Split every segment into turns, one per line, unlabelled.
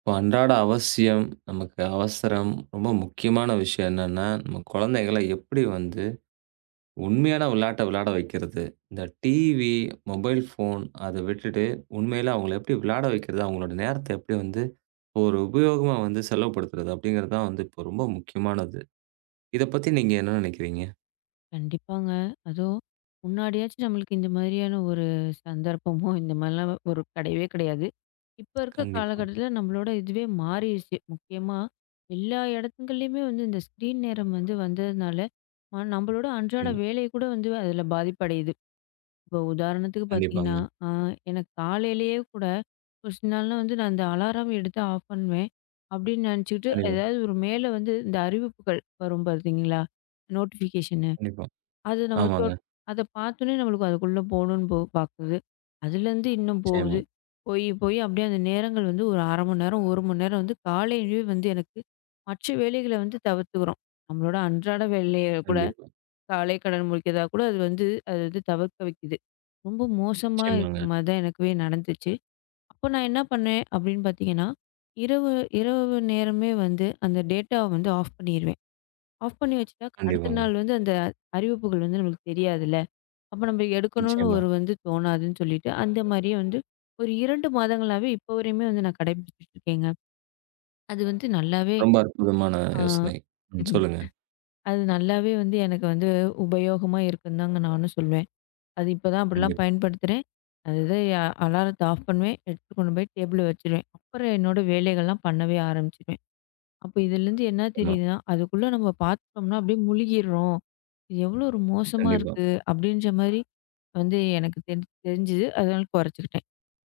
இப்போ அன்றாட அவசியம், நமக்கு அவசரம், ரொம்ப முக்கியமான விஷயம் என்னன்னா, நம்ம குழந்தைகள எப்படி வந்து உண்மையான விளையாட்ட விளையாட வைக்கிறது? இந்த டிவி, மொபைல் ஃபோன் அத விட்டுட்டு உண்மையில அவங்கள எப்படி விளையாட வைக்கிறது? அவங்களோட நேரத்த எப்படி வந்து ஒரு உபயோகமா வந்து செலவுபடுத்துறது? அப்படிங்கிறது தான் வந்து இப்போ ரொம்ப முக்கியமானது. இத பத்தி நீங்க என்ன நினைக்கிறீங்க?
கண்டிப்பாங்க. அதுவும் முன்னாடியாச்சும் நம்மளுக்கு இந்த மாதிரியான ஒரு சந்தர்ப்பமோ, இந்த மாதிரிலாம் ஒரு கிடையவே கிடையாது. இப்ப இருக்க
கண்டிப்பா.
காலகட்டத்தில நம்மளோட இதுவே மாறிருச்சு. முக்கியமா எல்லா இடத்துங்கள்லயுமே வந்து இந்த ஸ்க்ரீன் நேரம் வந்து வந்ததுனால, நம்மளோட அன்றாட
நிச்சயமா.
வேலை கூட வந்து அதில பாதிப்படையுது. இப்போ உதாரணத்துக்கு பார்த்தீங்கன்னா,
கண்டிப்பாங்க.
அ எனக்கு காலையிலேயே கூட ஒரு சில நாள்லாம் வந்து நான் இந்த அலாரம் எடுத்து ஆஃப் பண்ணுவேன். அப்படின்னு நினச்சுக்கிட்டு,
கண்டிப்பா,
ஏதாவது ஒரு மேல வந்து இந்த அறிவிப்புகள் வரும் பார்த்தீங்களா? நோட்டிஃபிகேஷன்.
கண்டிப்பா.
அது நம்ம
ஆமாங்க.
தொட் அத பார்த்தோனே நம்மளுக்கு அதுக்குள்ள போணும்னு போ பாக்குது. அதுலேருந்து இன்னும் போகுது.
நிச்சயமா.
போய் போய் அப்படியே அந்த நேரங்கள் வந்து ஒரு 1/2 மணி நேரம், 1 மணி நேரம் வந்து காலையிலேயே வந்து எனக்கு மற்ற வேலைகள வந்து தவிர்த்துக்கிறோம். நம்மளோட அன்றாட வேலைய கூட
கண்டிப்பா.
காலை கடன் முடிக்கிறதா கூட அது வந்து தவிர்க்க வைக்குது. ரொம்ப மோசமா
நிச்சயமாங்க.
இருக்க மாரி தான் எனக்குவே நடந்துச்சு. அப்போ நான் என்ன பண்ணேன் அப்படின்னு பார்த்தீங்கன்னா, இரவு இரவு நேரமே வந்து அந்த டேட்டாவ வந்து ஆஃப் பண்ணிருவேன். ஆஃப் பண்ணி வச்சுட்டா அடுத்த
கண்டிப்பாங்க.
நாள் வந்து அந்த அறிவிப்புகள் வந்து நம்மளுக்கு தெரியாதுல்ல. அப்ப நம்ம எடுக்கணும்னு
நிச்சயமா.
ஒரு வந்து தோணாதுன்னு சொல்லிட்டு, அந்த மாரியே வந்து ஒரு 2 மாதங்களாவே இப்போ வரையுமே வந்து நான் கடைபிடிச்சுட்டு இருக்கேங்க. அது வந்து நல்லாவே.
ரொம்ப அற்புதமான
ஆ.
யோசனை. ம்.
ம்ஹ்ம்.
சொல்லுங்க.
அது நல்லாவே வந்து எனக்கு வந்து உபயோகமா இருக்குன்னு தாங்க நானும் சொல்வேன். அது இப்போ தான் அப்படிலாம்
கண்டிப்பா.
பயன்படுத்துறேன். அதுதான் எ அலாரத்த ஆஃப் பண்ணுவேன். எடுத்துட்டு கொண்டு போய் டேபிள்ல வச்சுருவேன். அப்புறம் என்னோட வேலைகள்லாம் பண்ணவே ஆரம்பிச்சுருவேன். அப்போ இதுலேருந்து என்ன
நிச்சயமா.
தெரியுதுன்னா, அதுக்குள்ள நம்ம பார்த்துட்டோம்னா அப்படியே முழுகிடுறோம். இது எவ்வளோ ஒரு மோசமா
கண்டிப்பா,
இருக்கு! அப்படின்ற மாரி வந்து எனக்கு தெரிஞ்சுது. அதனால குறைச்சுக்கிட்டேன்.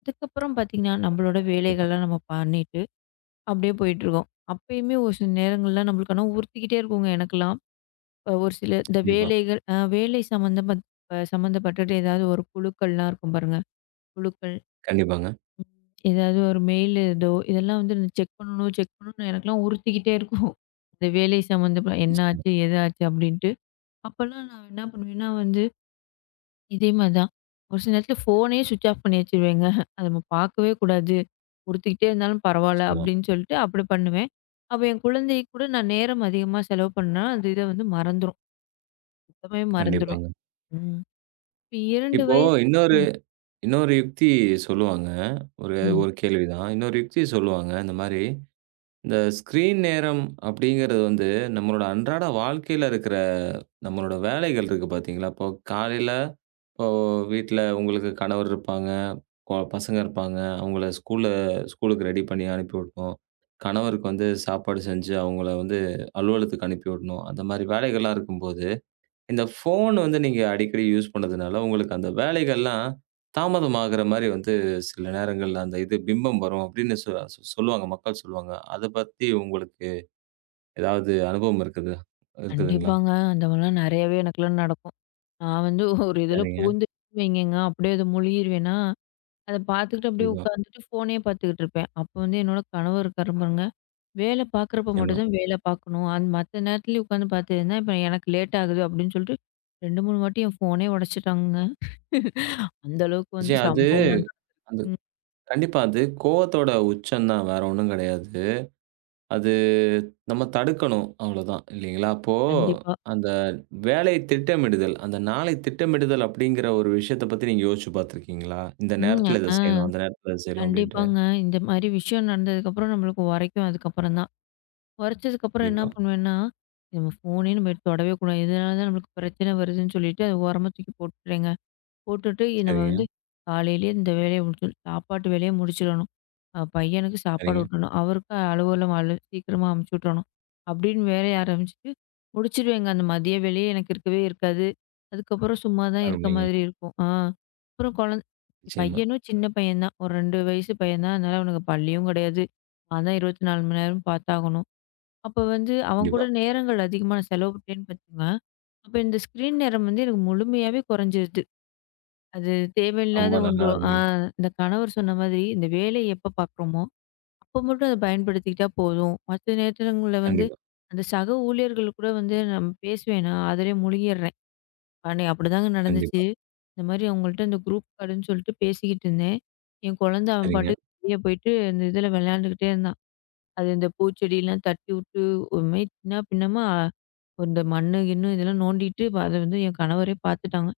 அதுக்கப்புறம் பார்த்தீங்கன்னா, நம்மளோட
கண்டிப்பா,
வேலைகள்லாம் நம்ம பண்ணிட்டு, அப்படியே போயிட்டுருக்கோம். அப்பயுமே ஒரு சில நேரங்கள்ல நம்மளுக்கு ஆனா உறுத்திக்கிட்டே இருக்குங்க எனக்கெல்லாம். ஒரு சில இந்த
கண்டிப்பா,
வேலைகள் அ வேலை சம்மந்தப்பட் அ சம்மந்தப்பட்டுட்டு ஏதாவது ஒரு குழுக்கள்லாம் இருக்கும் பாருங்க. குழுக்கள்.
கண்டிப்பாங்க.
ம் ஏதாவது ஒரு மெயில் ஏதோ இதெல்லாம் வந்து செக் பண்ணணும், செக் பண்ணணும்னு எனக்கெல்லாம் உறுத்திக்கிட்டே இருக்கும். இந்த வேலை சம்மந்தப்ப என்ன
நிச்சயமா,
ஆச்சு? ஏதாச்சு? அப்படின்ட்டு. அப்பல்லாம் நான் என்ன பண்ணுவேன்னா வந்து இதே மாரி தான். ஒரு சில நேரத்துல ஃபோனே ஸ்விட்ச் ஆஃப் பண்ணி வச்சுருவேங்க. அத நம்ம பார்க்கவே கூடாது. கொடுத்துக்கிட்டே இருந்தாலும் பரவால்ல
நிச்சயமா.
அப்படின்னு சொல்லிட்டு அப்படி பண்ணுவேன். அப்ப என் குழந்தை கூட நான் நேரம் அதிகமா செலவு பண்ணா, அந்த இத வந்து மறந்துரும். சுத்தமாவே மறந்துருவேன்.
கண்டிப்பாங்க.
ம். இப்ப 2
இப்போ
வய.
இன்னொரு
ம்.
இன்னொரு யுக்தி சொல்லுவாங்க. ஒரு
ம்.
ஒரு கேள்வி தான். இன்னொரு யுக்தி சொல்லுவாங்க. இந்த மாரி இந்த ஸ்க்ரீன் நேரம் அப்படிங்கிறது வந்து, நம்மளோட அன்றாட வாழ்க்கையில இருக்கிற நம்மளோட வேலைகள் இருக்கு பார்த்தீங்களா? இப்போ காலையில இப்போ வீட்ல உங்களுக்கு கணவர் இருப்பாங்க, பசங்க இருப்பாங்க. அவங்கள ஸ்கூலுக்கு ரெடி பண்ணி அனுப்பி விடணும். கணவருக்கு வந்து சாப்பாடு செஞ்சு, அவங்கள வந்து அலுவலகத்துக்கு அனுப்பி விடணும். அந்த மாரி வேலைகள்லாம் இருக்கும்போது, இந்த ஃபோன் வந்து நீங்க அடிக்கடி யூஸ் பண்ணதுனால, உங்களுக்கு அந்த வேலைகள்லாம் தாமதமாகுற மாரி வந்து சில நேரங்கள்ல அந்த இது பிம்பம் வரும் அப்படின்னு சொ சொ- சொல்லுவாங்க. மக்கள் சொல்லுவாங்க. அத பத்தி உங்களுக்கு ஏதாவது அனுபவம் இருக்குதுங்களா?
கண்டிப்பாங்க. அந்த மாரிலாம் நெறையவே எனக்கெல்லாம் நடக்கும். நான் வந்து ஒரு இதுல
சரிங்க.
புகுந்துட்டேன்னு வைங்கங்க, அப்படியே அது முழுகிருவேனா அத பார்த்துக்கிட்டு அப்படியே
கண்டிப்பா.
உட்காந்துட்டு ஃபோனே பார்த்துக்கிட்டு இருப்பேன். அப்ப வந்து என்னோட கணவர் இருக்காரு பாருங்க, வேலை பார்க்குறப்ப மட்டும்
நிச்சயமா.
தான் வேலை பார்க்கணும். மத்த நேரத்துலயும் உட்காந்து பார்த்ததுன்னா, இப்ப எனக்கு லேட் ஆகுது அப்படின்னு சொல்லிட்டு 2, 3 வாட்டி என் ஃபோனே உடைச்சுட்டாங்கங்க. அந்த அளவுக்கு வந்து
நிச்சயம் அது
சம்பவம்லாம்
அது
நடக்கும்.
கண்டிப்பா அது கோவத்தோட உச்சம் தான். வேற ஒண்ணும் கிடையாது. அது நம்ம தடுக்கணும் அவ்வளோதான் இல்லைங்களா? அப்போ
கண்டிப்பா.
அந்த வேலை திட்டமிடுதல், அந்த நாளை திட்டமிடுதல் அப்படிங்கிற ஒரு விஷயத்த பத்தி நீங்க யோசிச்சு பார்த்துருக்கீங்களா? இந்த
ம்.
நேரத்தில இத
ஆ.
செய்யணும், அந்த நேரத்தில இத செய்யணும் அப்படின்ட்டு.
கண்டிப்பாங்க. இந்த மாரி விஷயம் நடந்ததுக்கப்புறம் நம்மளுக்கு உரைக்கும் அதுக்கப்புறம் தான். உரைச்சதுக்கப்புறம் என்ன
கண்டிப்பா.
பண்ணுவேன்னா, நம்ம ஃபோனே நம்ம எடுத்து தொடவே கூடாது. இதனால தான் நம்மளுக்கு பிரச்சனை வருதுன்னு சொல்லிட்டு அத ஓரமா தூக்கி போட்டுறேங்க. நம்ம
சரிங்க,
வந்து காலையிலேயே இந்த வேலையை முடிச்சு சாப்பாட்டு வேலையை முடிச்சிடணும். பையனுக்கு சாப்பாடு
சரிங்க.
ஊட்டணும். அவருக்கு அலுவலம் அலு சீக்கிரமா அமுச்சு விட்டணும். அப்படின்னு வேலையை ஆரம்பிச்சுட்டு முடிச்சிருவேங்க. அந்த மதிய வேலையே எனக்கு இருக்கவே இருக்காது. அதுக்கப்புறம் சும்மா தான் இருக்க
அருமைங்க.
மாதிரி இருக்கும். அப்புறம்
நிச்சயமா.
பையனும் சின்ன பையன் தான். ஒரு 2 வயசு பையன் தான். அதனால அவனுக்கு பள்ளியும் கிடையாது. நான் தான் 24 மணி நேரம் பார்த்தாகணும். அப்போ வந்து அவன் கூட
கண்டிப்பா.
நேரங்கள் அதிகமாக நான் செலவிட்டேன்னு பார்த்துங்க. அப்போ இந்த ஸ்க்ரீன் நேரம் வந்து எனக்கு முழுமையாவே குறைஞ்சிருது. அது
ரொம்ப
தேவையில்லாத ஒன்று.
நல்லா அருமைங்க.
இந்த கணவர் சொன்ன மாதிரி, இந்த வேலைய எப்ப பார்க்குறோமோ, அப்போ மட்டும் அத பயன்படுத்திக்கிட்டா போதும். மத்த நேரத்துங்கள்ல வந்து,
கண்டிப்பா,
அந்த சக ஊழியர்கள் கூட வந்து நான் பேசுவேனா, அதிலயே முழுகிடுறேன். அன்னை அப்படிதாங்க நடந்துச்சு.
கண்டிப்பா.
இந்த மாரி அவங்கள்ட்ட இந்த குரூப் கார்டுன்னு சொல்லிட்டு பேசிக்கிட்டு இருந்தேன். என் அவன்
சரிங்க,
பாட்டுக்கு வெளிய போயிட்டு, இந்த இதில விளையாண்டுக்கிட்டே இருந்தான். அது இந்த பூச்செடிலாம் தட்டி விட்டு, ஒரு மாரி சின்னா பின்னமா, இந்த மண்ணு, கிண்ணு இதெல்லாம் நோண்டிட்டு, அத வந்து என் கணவரே பார்த்துட்டாங்க.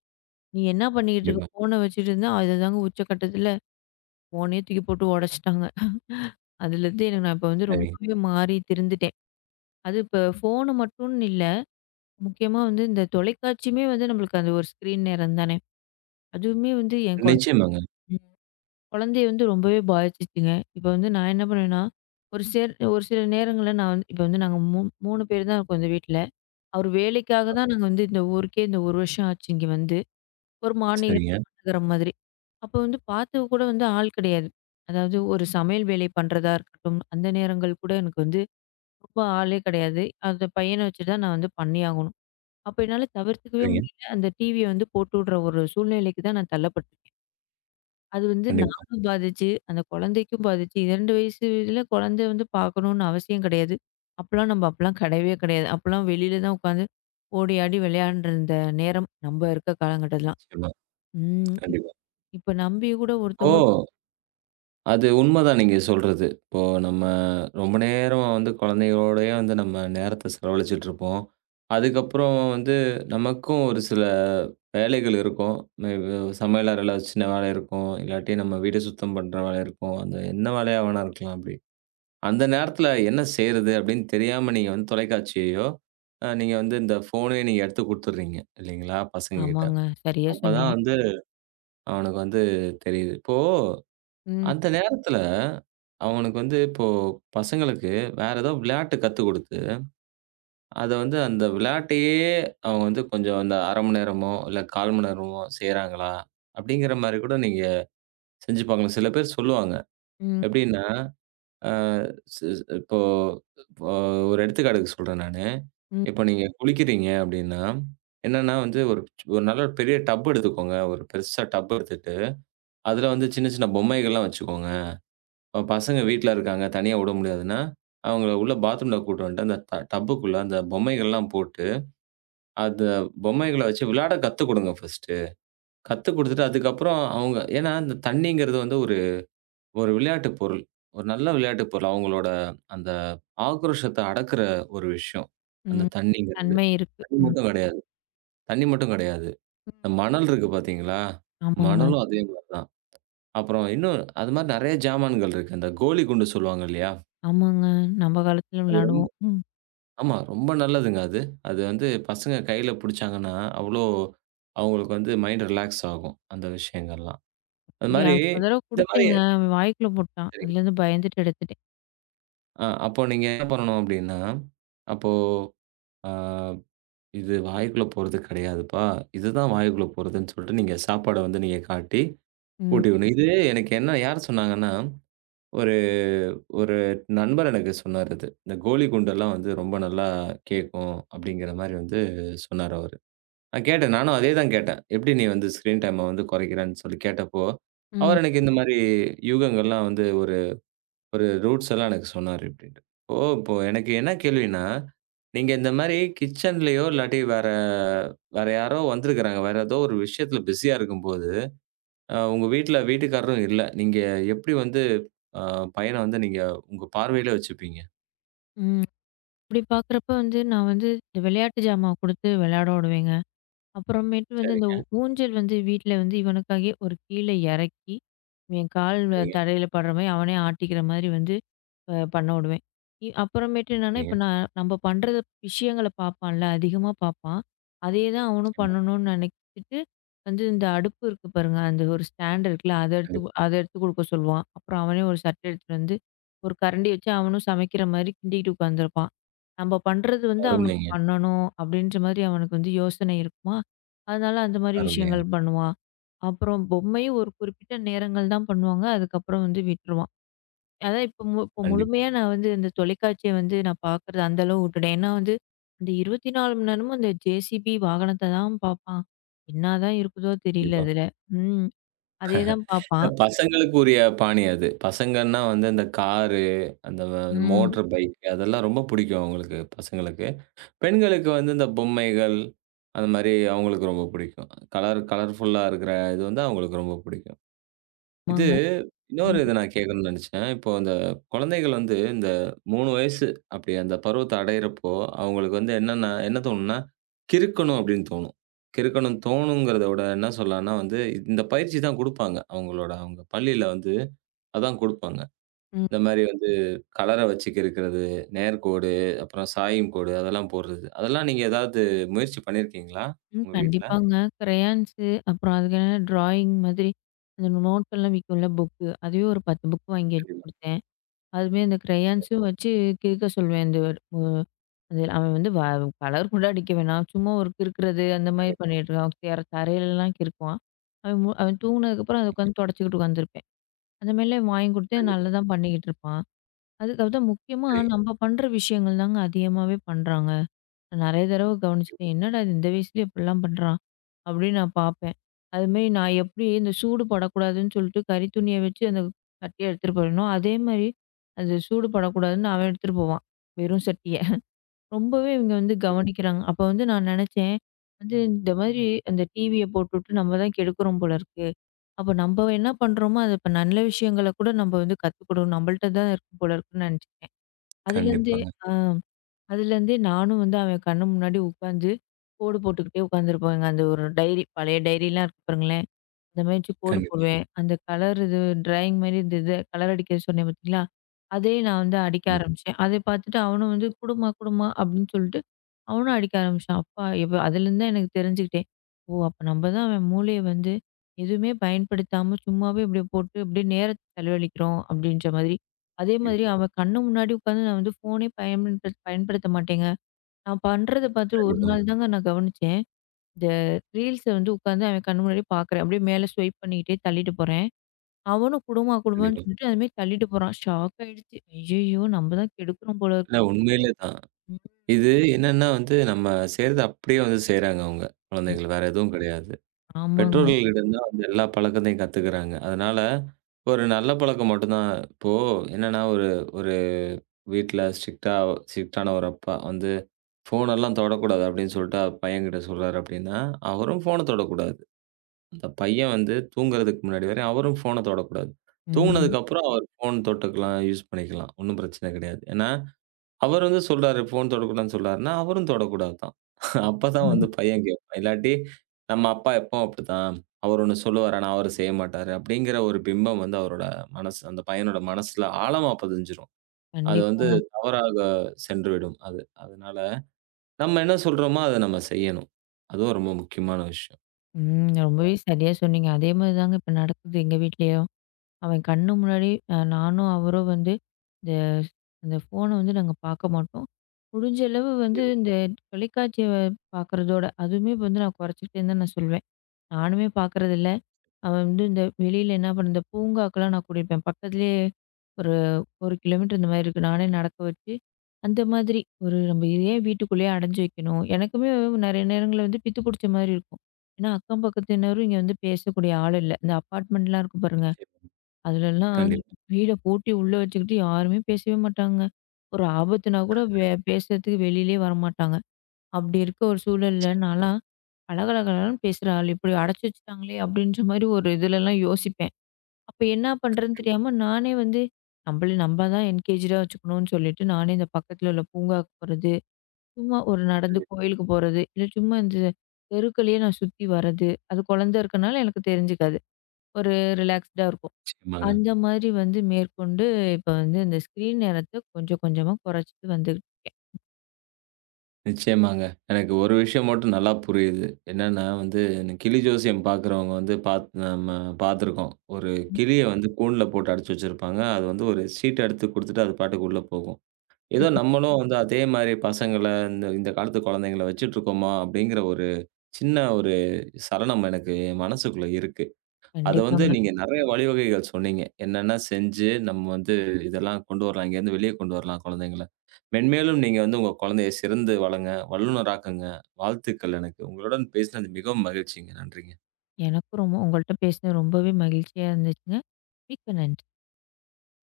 நீ என்ன பண்ணிக்கிட்டு இருக்க?
கண்டிப்பா.
ஃபோன வச்சுட்டு இருந்தா, அதுதாங்க உச்சக்கட்டத்தில ஃபோனே தூக்கி போட்டு உடைச்சுட்டாங்க. அதுலேருந்து எனக்கு நான் இப்ப வந்து
சரிங்க.
ரொம்பவே மாறி திருந்துட்டேன். அது இப்ப ஃபோனு மட்டும்னு இல்ல. முக்கியமா வந்து இந்த தொலைக்காட்சியுமே வந்து நம்மளுக்கு அந்த ஒரு ஸ்க்ரீன் நேரம் தானே. அதுவுமே வந்து என் குழ
நிச்சயமாங்க.
ம். குழந்தைய வந்து ரொம்பவே பாதிச்சுச்சுங்க. இப்ப வந்து நான் என்ன பண்ணுவேன்னா, ஒரு சில நேரங்கள்ல நான் வந்து இப்ப வந்து நாங்க 3 பேர் தான் இருக்கோம் இந்த வீட்ல. அவரு வேலைக்காக தான் நாங்க வந்து இந்த ஊருக்கே இந்த 1 வருஷம் ஆச்சு இங்க வந்து. ஒரு
சரிங்க,
மாநகரம் மாதிரி. அப்போ வந்து பார்த்து கூட வந்து ஆள் கிடையாது. அதாவது ஒரு சமையல் வேலை பண்றதா இருக்கட்டும், அந்த நேரங்கள் கூட எனக்கு வந்து ரொம்ப ஆளே கிடையாது. அந்த பையன வச்சு தான் நான் வந்து பண்ணியாகணும். அப்ப என்னால தவிர்த்துக்கவே
சரிங்க.
முடியல. அந்த டிவிய வந்து போட்டு விடுற ஒரு சூழ்நிலைக்கு தான் நான் தள்ளப்பட்டுருக்கேன். அது வந்து
கண்டிப்பா,
நானும் பாதிச்சு, அந்த குழந்தைக்கும் பாதிச்சு. 2 வயசுல குழந்தை வந்து பார்க்கணும்னு அவசியம் கிடையாது. நம்ம அப்பலாம் கிடையவே கிடையாது. அப்பலாம் வெளியில தான் உட்காந்து ஓடி ஆடி விளையாண்டுருந்த நேரம், நம்ம இருக்க காலகட்டத்தில.
நிச்சயமா.
ம்.
கண்டிப்பா.
இப்ப நம்பி கூட
ஓ!
ஒருத்தவங்க.
அது உண்மதான் நீங்க சொல்றது. இப்போ நம்ம ரொம்ப நேரம் வந்து குழந்தைகளோடயே வந்து நம்ம நேரத்த செலவழிச்சிட்டுருப்போம். அதுக்கப்புறம் வந்து நமக்கும் ஒரு சில வேலைகள் இருக்கும். மே சமையல் அறையில சின்ன வேலை இருக்கும். இல்லாட்டி நம்ம வீடு சுத்தம் பண்ற வேலை இருக்கும். அந்த என்ன வேலையா வேணா இருக்கலாம் அப்படி. அந்த நேரத்தில என்ன செய்றது அப்படின்னு தெரியாம நீங்க வந்து தொலைக்காட்சியையோ, நீங்க வந்து இந்த ஃபோனையோ நீங்க எடுத்து குடுத்துடுறீங்க இல்லைங்களா? பசங்ககிட்ட.
ஆமாங்க. சரியா
அப்பதான்
சொன்னீங்க.
வந்து அவனுக்கு வந்து தெரியுது. இப்போ
ம்.
அந்த நேரத்துல, அவனுக்கு வந்து இப்போ பசங்களுக்கு வேற ஏதோ விளையாட்டு கத்துக் குடுத்து, அத வந்து அந்த விளையாட்டையே அவங்க வந்து கொஞ்சம் அந்த 1/2 மணி நேரமோ, இல்ல 1/4 மணி நேரமோ செய்றாங்களா? அப்படிங்கிற மாரி கூட நீங்க செஞ்சு பார்க்கலாம். சில பேர் சொல்லுவாங்க.
ம்.
எப்படின்னா, அ ஸ் இப்போ இப்போ ஒரு எடுத்துக்காட்டுக்கு சொல்றேன் நானு.
ம்.
இப்போ நீங்க குளிக்கிறீங்க அப்படின்னா, என்னன்னா வந்து ஒரு ஒரு நல்ல பெரிய டப் எடுத்துக்கோங்க. ஒரு பெருசா டப் எடுத்துட்டு, அதுல வந்து சின்ன சின்ன பொம்மைகள்லாம் வச்சுக்கோங்க. அவன் பசங்க வீட்ல இருக்காங்க, தனியா விட முடியாதுன்னா, அவங்கள உள்ள பாத்ரூம்ல கூட்டு வந்துட்டு, அந்த டப்புக்குள்ள அந்த பொம்மைகள்லாம் போட்டு, அந்த பொம்மைகள வச்சு விளையாட கத்துக் குடுங்க ஃபர்ஸ்ட்டு. கத்துக் குடுத்துட்டு அதுக்கப்புறம் அவங்க ஏன்னா இந்த தண்ணீங்கிறது வந்து ஒரு ஒரு விளையாட்டு பொருள். ஒரு நல்ல விளையாட்டு பொருள். அவங்களோட அந்த ஆக்ரோஷத்த அடக்குற ஒரு விஷயம். அந்த
ம்.
தண்ணீங்கிறது.
தன்மை இருக்கு.
தண்ணி
ம்.
மட்டும் கிடையாது. தண்ணி மட்டும் கிடையாது. இந்த மணல் இருக்கு பார்த்தீங்களா?
ஆமாங்க,
மணலும் அதே மாரி தான். அப்புறம் இன்னும் அது மாரி நெறைய ஜாமான்கள் இருக்கு. இந்த கோலி குண்டு சொல்லுவாங்க இல்லையா?
ஆமாங்க. நம்ம காலத்துல விளையாடுவோம். ம்.
ஆமா. ரொம்ப நல்லதுங்க அது. அது வந்து பசங்க கையில புடிச்சாங்கன்னா, அவ்ளோ அவங்களுக்கு வந்து மைண்ட் ரிலாக்ஸ் ஆகும். அந்த விஷயங்கள்லாம். அது
அப்படியா
மாரி
ஒரு தடவ
இந்த மாரி
குடுத்தேங்க. அவன் வாய்க்குள்ள போட்டான்.
சரிங்க.
அதுலேருந்து பயந்துட்டு எடுத்துட்டேன்.
அப்போ நீங்க என்ன பண்ணணும் அப்டின்னா, அப்போ ஆ "இது வாய்க்குள்ள போறது கிடையாதுப்பா. இதுதான் வாய்க்குள்ள போறதுன்னு" சொல்லிட்டு நீங்க சாப்பாட வந்து நீங்க காட்டி
ம்.
ஊட்டி விடணும். இது எனக்கு என்ன யார் சொன்னாங்கன்னா, ஒரு ஒரு நண்பர் எனக்கு சொன்னாரு இது. இந்த கோலி குண்டெல்லாம் வந்து ரொம்ப நல்லா கேட்கும். அப்டிங்கிற மாரி வந்து சொன்னாரு அவரு. நான் கேட்டேன். நானும் அதே தான் கேட்டேன். "எப்படி நீ வந்து ஸ்க்ரீன் டைம வந்து குறைக்கிறேன்னு?" சொல்லி கேட்டப்போ,
ம்.
அவர் எனக்கு இந்த மாரி யூகங்கள்லாம் வந்து ஒரு ஒரு ரூட்ஸ் எல்லாம் எனக்கு சொன்னாரு அப்டின்ட்டு. ஓ! இப்போ எனக்கு என்ன கேள்வின்னா, நீங்க இந்த மாரி கிட்சன்லயோ இல்லாட்டி வேற வேற யாரோ வந்திருக்கிறாங்க. வேற ஏதோ ஒரு விஷயத்துல பிஸியா இருக்கும்போது, உங்க வீட்ல வீட்டுக்காரரும் இல்ல. நீங்க எப்படி வந்து அ பையன வந்து நீங்க உங்க பார்வையில வச்சுப்பீங்க?
ம். இப்படி பார்க்குறப்ப வந்து நான் வந்து இந்த விளையாட்டு ஜாமான் குடுத்து விளையாட விடுவேங்க. அப்புறமேட்டு வந்து இந்த
சரிங்க,
ஊஞ்சல் வந்து வீட்ல வந்து இவனுக்காகவே ஒரு கீழ இறக்கி, இவன் கால் வ
சரிங்க,
தரையில படுற மாரி அவனே ஆட்டிக்கிற மாரி வந்து பண்ண விடுவேன். அப்புறமேட்டு என்னன்னா, இப்ப
சரிங்க.
நான் நம்ம பண்றது விஷயங்கள பார்ப்பான்ல, அதிகமா பார்ப்பான். அதே தான் அவனும்
நிச்சயமா.
பண்ணணும்னு நினைச்சிட்டு, வந்து இந்த அடுப்பு இருக்கு பாருங்க, அந்த ஒரு ஸ்டாண்ட் இருக்குல்ல,
கண்டிப்பா.
அத எடுத்து குடுக்க சொல்லுவான். அப்புறம் அவனே ஒரு சட்டை எடுத்துட்டு வந்து, ஒரு கரண்டி வச்சு அவனும் சமைக்கிற மாரி கிண்டிக்கிட்டு உட்காந்துருப்பான். நம்ம பண்றது வந்து அவனுக்கு
அருமைங்க,
பண்ணணும் அப்படின்ற மாதிரி அவனுக்கு வந்து யோசனை இருக்குமா, அதனால அந்த மாதிரி விஷயங்கள்
அருமைங்க.
பண்ணுவான். அப்புறம் பொம்மையும் ஒரு குறிப்பிட்ட நேரங்கள் தான் பண்ணுவாங்க. அதுக்கப்புறம் வந்து விட்டுருவான். அதான் இப்ப மு இப்ப
கண்டிப்பா,
முழுமையா நான் வந்து இந்த தொலைக்காட்சிய வந்து நான் பார்க்குறது அந்த அளவு விட்டுட்டேன். ஏன்னா வந்து, அந்த 24 மணி நேரமும் அந்த ஜேசிபி வாகனத்த தான் பார்ப்பான். என்னாதான் இருக்குதோ தெரியல
கண்டிப்பா.
அதுல. ம். அதே தான்
இல்ல
பார்ப்பான்.
பசங்களுக்கு உரிய பாணி அது. பசங்கன்னா வந்து அந்த காரு, அந்த
ம்.
மோட்டார் பைக் அதெல்லாம் ரொம்ப பிடிக்கும் அவங்களுக்கு, பசங்களுக்கு. பெண்களுக்கு வந்து இந்த பொம்மைகள், அந்த மாரி அவங்களுக்கு ரொம்ப பிடிக்கும். கலர் கலர்ஃபுல்லா இருக்கிற இது வந்து அவங்களுக்கு ரொம்ப பிடிக்கும். இது
ஆமாங்க.
இன்னொரு
ம்.
இது நான் கேட்கணும்னு நெனச்சேன். இப்போ இந்த குழந்தைகள் வந்து இந்த 3 வயசு அப்படி அந்த பருவத்த அடையிறப்போ, அவங்களுக்கு வந்து என்னன்னா என்ன தோணும்னா, கிறுக்கணும் அப்படின்னு தோணும். கிறுக்கணும் தோணுங்கிறத விட என்ன சொல்லலாம்னா வந்து, இந்த பயிற்சி தான் குடுப்பாங்க. அவங்களோட அவங்க பள்ளியில வந்து அதான் குடுப்பாங்க. இந்த
ம்.
மாரி வந்து கலர வச்சுக்க இருக்கிறது, நேர்கோடு, அப்புறம் சாயும் கோடு அதெல்லாம் போடுறது. அதெல்லாம் நீங்க ஏதாவது முயற்சி பண்ணியிருக்கீங்களா?
ம்.
உங்க வீட்ல?
கண்டிப்பாங்க. கிரையான்ஸு அப்புறம் அதுக்கு என்னன்னா ட்ராயிங் மாதிரி அந்த நோட்டெல்லாம் விக்கும்ல புக்கு. அதுவே ஒரு 10 புக் வாங்கி வச்சு
கண்டிப்பா.
குடுத்தேன். அதுமாரி அந்த
சரி.
கிரையான்ஸும் வச்சு கிறுக்க சொல்வேன். இந்த ஒ அது அவன் வந்து வ கலர் கூட அடிக்க வேணாம். சும்மா ஒரு கிறுக்குறது அந்த மாரி
கண்டிப்பா.
பண்ணிட்டு இருக்கான். தரையிலலாம் கிறுக்குவான். அவன் தூங்குனதுக்கப்புறம் அத உட்காந்து தொடச்சிக்கிட்டு உட்காந்துருப்பேன். அந்த மாரிலாம் வாங்கி கொடுத்து நல்லா
கண்டிப்பா.
தான் பண்ணிக்கிட்டு இருப்பான். அதுக்கு தான் முக்கியமா
சரிங்க.
நம்ம பண்ற விஷயங்கள் தாங்க அதிகமாவே பண்றாங்க. நெறைய தடவ
கண்டிப்பா.
கவனிச்சுட்டேன். என்னடா இது இந்த வயசுலயே இப்படிலாம் பண்றான்? அப்படின்னு நான் பார்ப்பேன். அதுமாரி நான் எப்படி இந்த சூடு படக்கூடாதுன்னு சொல்லிட்டு கறி துணிய வச்சு அந்த சட்டிய எடுத்துட்டு போயிடணும். அதேமாரி அது சூடு படக்கூடாதுன்னு அவன் எடுத்துட்டு போவான். வெறும் சட்டிய. ரொம்பவே இவங்க வந்து கவனிக்கிறாங்க. அப்ப வந்து நான் நெனச்சேன், வந்து இந்த மாதிரி அந்த டிவிய போட்டுட்டு நம்ம தான் கெடுக்குறோம் போல இருக்கு. அப்ப நம்ம என்ன பண்றோமோ, அது இப்ப நல்ல விஷயங்கள கூட நம்ம வந்து கத்துக்கணும். நம்மள்ட்ட தான் இருக்கு போல இருக்குன்னு நெனச்சுக்கிட்டேன். அதுலேருந்து
கண்டிப்பாங்க.
ஆ. அதுலேருந்தே நானும் வந்து அவன் கண்ணு முன்னாடி உட்காந்து கோடு போட்டுக்கிட்டே உட்காந்துருப்பேங்க. அந்த ஒரு டைரி பழைய டைரிலாம் இருக்கு பாருங்களேன். இந்த மாரி வச்சு கோடு
கண்டிப்பா.
போடுவேன். அந்த கலர் இது ட்ராயிங் மாரி இந்த கலர் அடிக்க சொன்னேன் பார்த்தீங்களா? அதே நான் வந்து அடிக்க
நிச்சயமா.
ஆரம்பிச்சேன். அதை பார்த்துட்டு அவனும் வந்து குடும்மா, குடும்மா அப்படின்னு சொல்லிட்டு அவனும் அடிக்க ஆரம்பிச்சான். அப்பா எப்ப அதுலேருந்து தான் எனக்கு தெரிஞ்சுக்கிட்டேன். ஓ! அப்ப நம்ம தான் அவன் மூளைய வந்து எதுவுமே பயன்படுத்தாம சும்மாவே இப்படி போட்டு அப்படியே நேரத்த செலவழிக்கிறோம் அப்படின்ற மாதிரி. அதே மாதிரி
கண்டிப்பா.
அவன் கண்ணு முன்னாடி உட்காந்து நான் வந்து ஃபோனே பயன்படுத்த பயன்படுத்த மாட்டேங்க. நான் பண்றத பார்த்து ஒரு
கண்டிப்பாங்க.
நாள் தாங்க நான் கவனிச்சேன். இந்த ரீல்ஸ வந்து உட்காந்து அவன் கண்ணு முன்னாடியே பார்க்குறேன். அப்படியே மேல ஸ்வைப் பண்ணிக்கிட்டே தள்ளிட்டு போறேன். அவனும் குடும்பமா குடும்பமான்னு
கண்டிப்பா.
சொல்லிட்டு அது மாரி தள்ளிட்டு போறான். ஷாக் ஆயிடுச்சு. ஐயய்யோ! நம்ம தான் கெடுக்குறோம் போல
இல்ல
இருக்கு.
உண்மையிலே தான். இது என்னன்னா வந்து நம்ம செய்றத அப்படியே வந்து செய்றாங்க அவங்க.
ம்.
குழந்தைகள் வேற எதுவும் கிடையாது.
ஆமாங்க.
பெற்றோர்களிடம் தான் வந்து எல்லா பழக்கத்தையும் கத்துக்கிறாங்க. அதனால ஒரு நல்ல பழக்கம் மட்டும் தான் இப்போ என்னன்னா ஒரு ஒரு வீட்ல ஸ்ட்ரிக்ட்டா ஸ்ட்ரிக்ட்டான ஒரு அப்பா வந்து, "ஃபோனெல்லாம் தொடக்கூடாது" அப்படின்னு சொல்லிட்டு அவ பையன்கிட்ட சொல்றாரு அப்படின்னா, அவரும் ஃபோன தொடக்கூடாது. அந்த பையன் வந்து தூங்குறதுக்கு முன்னாடி வரை அவரும் ஃபோன தொடக்கூடாது.
ம்.
தூங்குனதுக்கு அப்புறம் அவர் ஃபோன் தொட்டுக்கலாம், யூஸ் பண்ணிக்கலாம். ஒண்ணும் பிரச்சனை கிடையாது. ஏன்னா, அவர் வந்து சொல்றாரு, "ஃபோன் தொடக்கூடாதுன்னு" சொல்றாருன்னா, அவரும் தொடக்கூடாது தான். அப்பதான் வந்து பையன் கேட்பான். இல்லாட்டி, "நம்ம அப்பா எப்பவும் அப்படித்தான். அவர் ஒண்ணு சொல்லுவாரு, ஆனா அவரு செய்ய மாட்டாரு" அப்படிங்கிற ஒரு பிம்பம் வந்து அவரோட மனசு அந்த பையனோட மனசுல ஆழமா பதிஞ்சிரும். அது வந்து
கண்டிப்பாங்க.
தவறாக சென்றுவிடும் அது. அதனால நம்ம என்ன சொல்றோமோ, அத நம்ம செய்யணும். அதுவும் ரொம்ப முக்கியமான விஷயம்.
ம். ரொம்பவே சரியா சொன்னீங்க. அதே மாரி தாங்க இப்ப நடக்குது எங்க வீட்லயும். அவன் கண்ணு முன்னாடி நானும் அவரும் வந்து இந்த அந்த ஃபோன வந்து நாங்க பார்க்க மாட்டோம். முடிஞ்ச அளவு வந்து
கண்டிப்பா,
இந்த தொலைக்காட்சிய பார்க்குறதோட அதுவுமே வந்து நான் குறைச்சிக்கிட்டேன்னு தான் நான் சொல்வேன். நானுமே பார்க்குறதில்ல. அவன் வந்து இந்த வெளியில என்ன பண்ண இந்த பூங்காக்கெல்லாம் நான் கூட்டிட்டு போவேன். பக்கத்துலயே ஒரு 1 கிலோமீட்டர் இந்த மாதிரி இருக்கு. நானே நடக்க வச்சு, அந்த மாதிரி ஒரு நம்ம ஏன் வீட்டுக்குள்ளேயே அடைஞ்சு வைக்கணும்? எனக்குமே நெறைய நேரங்கள்ல வந்து பித்து பிடிச்ச மாரி இருக்கும். ஏன்னா அக்கம் பக்கத்தினரும் இங்க வந்து பேசக்கூடிய ஆள் இல்ல. இந்த அப்பார்ட்மெண்ட்லாம் இருக்கு பாருங்க.
நிச்சயமா.
அதுலலாம்
கண்டிப்பா.
வீட பூட்டி உள்ள வச்சுக்கிட்டு யாருமே பேசவே மாட்டாங்க. ஒரு ஆபத்துனா கூட பேசுறதுக்கு வெளியிலயே வரமாட்டாங்க. அப்படி இருக்க ஒரு சூழல்ல நான்லாம் கலகலகலன்னு பேசுற ஆள், இப்படி அடைச்சு வச்சுட்டாங்களே அப்படின்ற மாதிரி ஒரு இதுலலாம் யோசிப்பேன். அப்ப என்ன பண்றதுன்னு தெரியாம நானே வந்து நம்மள நம்ம தான் என்கேஜ்டா வச்சுக்கணும்னு சொல்லிட்டு நானே இந்த பக்கத்துல உள்ள பூங்காவுக்கு போறது, சும்மா ஒரு நடந்து கோயிலுக்கு போறது, இல்ல சும்மா இந்த தெருக்களையே நான் சுத்தி வர்றது. அது குழந்தை இருக்கனால எனக்கு தெரிஞ்சுக்காது. ஒரு ரிலாக்ஸ்டா இருக்கும்.
நிச்சயமாங்க.
அந்த மாதிரி வந்து மேற்கொண்டு இப்ப வந்து இந்த ஸ்க்ரீன் நேரத்த கொஞ்சம் கொஞ்சமா குறைச்சிட்டு வந்துகிட்டேன்.
நிச்சயமாங்க. எனக்கு ஒரு விஷயம் மட்டும் நல்லா புரியுது. என்னன்னா வந்து, இந்த கிளி ஜோசியம் பார்க்குறவங்க வந்து பாத் நம்ம பார்த்துருக்கோம். ஒரு கிளிய வந்து கூண்டுல போட்டு அடைச்சு வச்சிருப்பாங்க. அது வந்து ஒரு சீட் எடுத்து குடுத்துட்டு அது பாட்டுக்கு உள்ள போகும். ஏதோ நம்மளும் வந்து அதே மாரி பசங்கள, இந்த இந்த காலத்து குழந்தைங்கள வச்சுட்டு இருக்கோமா? அப்படிங்கிற ஒரு சின்ன ஒரு சலனம் எனக்கு என் மனசுக்குள்ள இருக்கு. அத வந்து
கண்டிப்பாங்க.
நீங்க நெறைய வழிவகைகள் சொன்னீங்க. என்னென்ன செஞ்சு நம்ம வந்து இதெல்லாம் கொண்டு வரலாம். இங்கேருந்து வெளிய கொண்டு வரலாம் குழந்தைங்கள. மென்மேலும் நீங்க வந்து உங்க குழந்தைய சிறந்து வளங்க. வல்லுனராக்குங்க. வாழ்த்துக்கள் எனக்கு. உங்களுடன் பேசினது மிகவும் மகிழ்ச்சிங்க. நன்றிங்க.
எனக்கும் ரொம்ப உங்கள்ட்ட பேசினது ரொம்பவே மகிழ்ச்சியா இருந்துச்சுங்க. மிக்க நன்றி.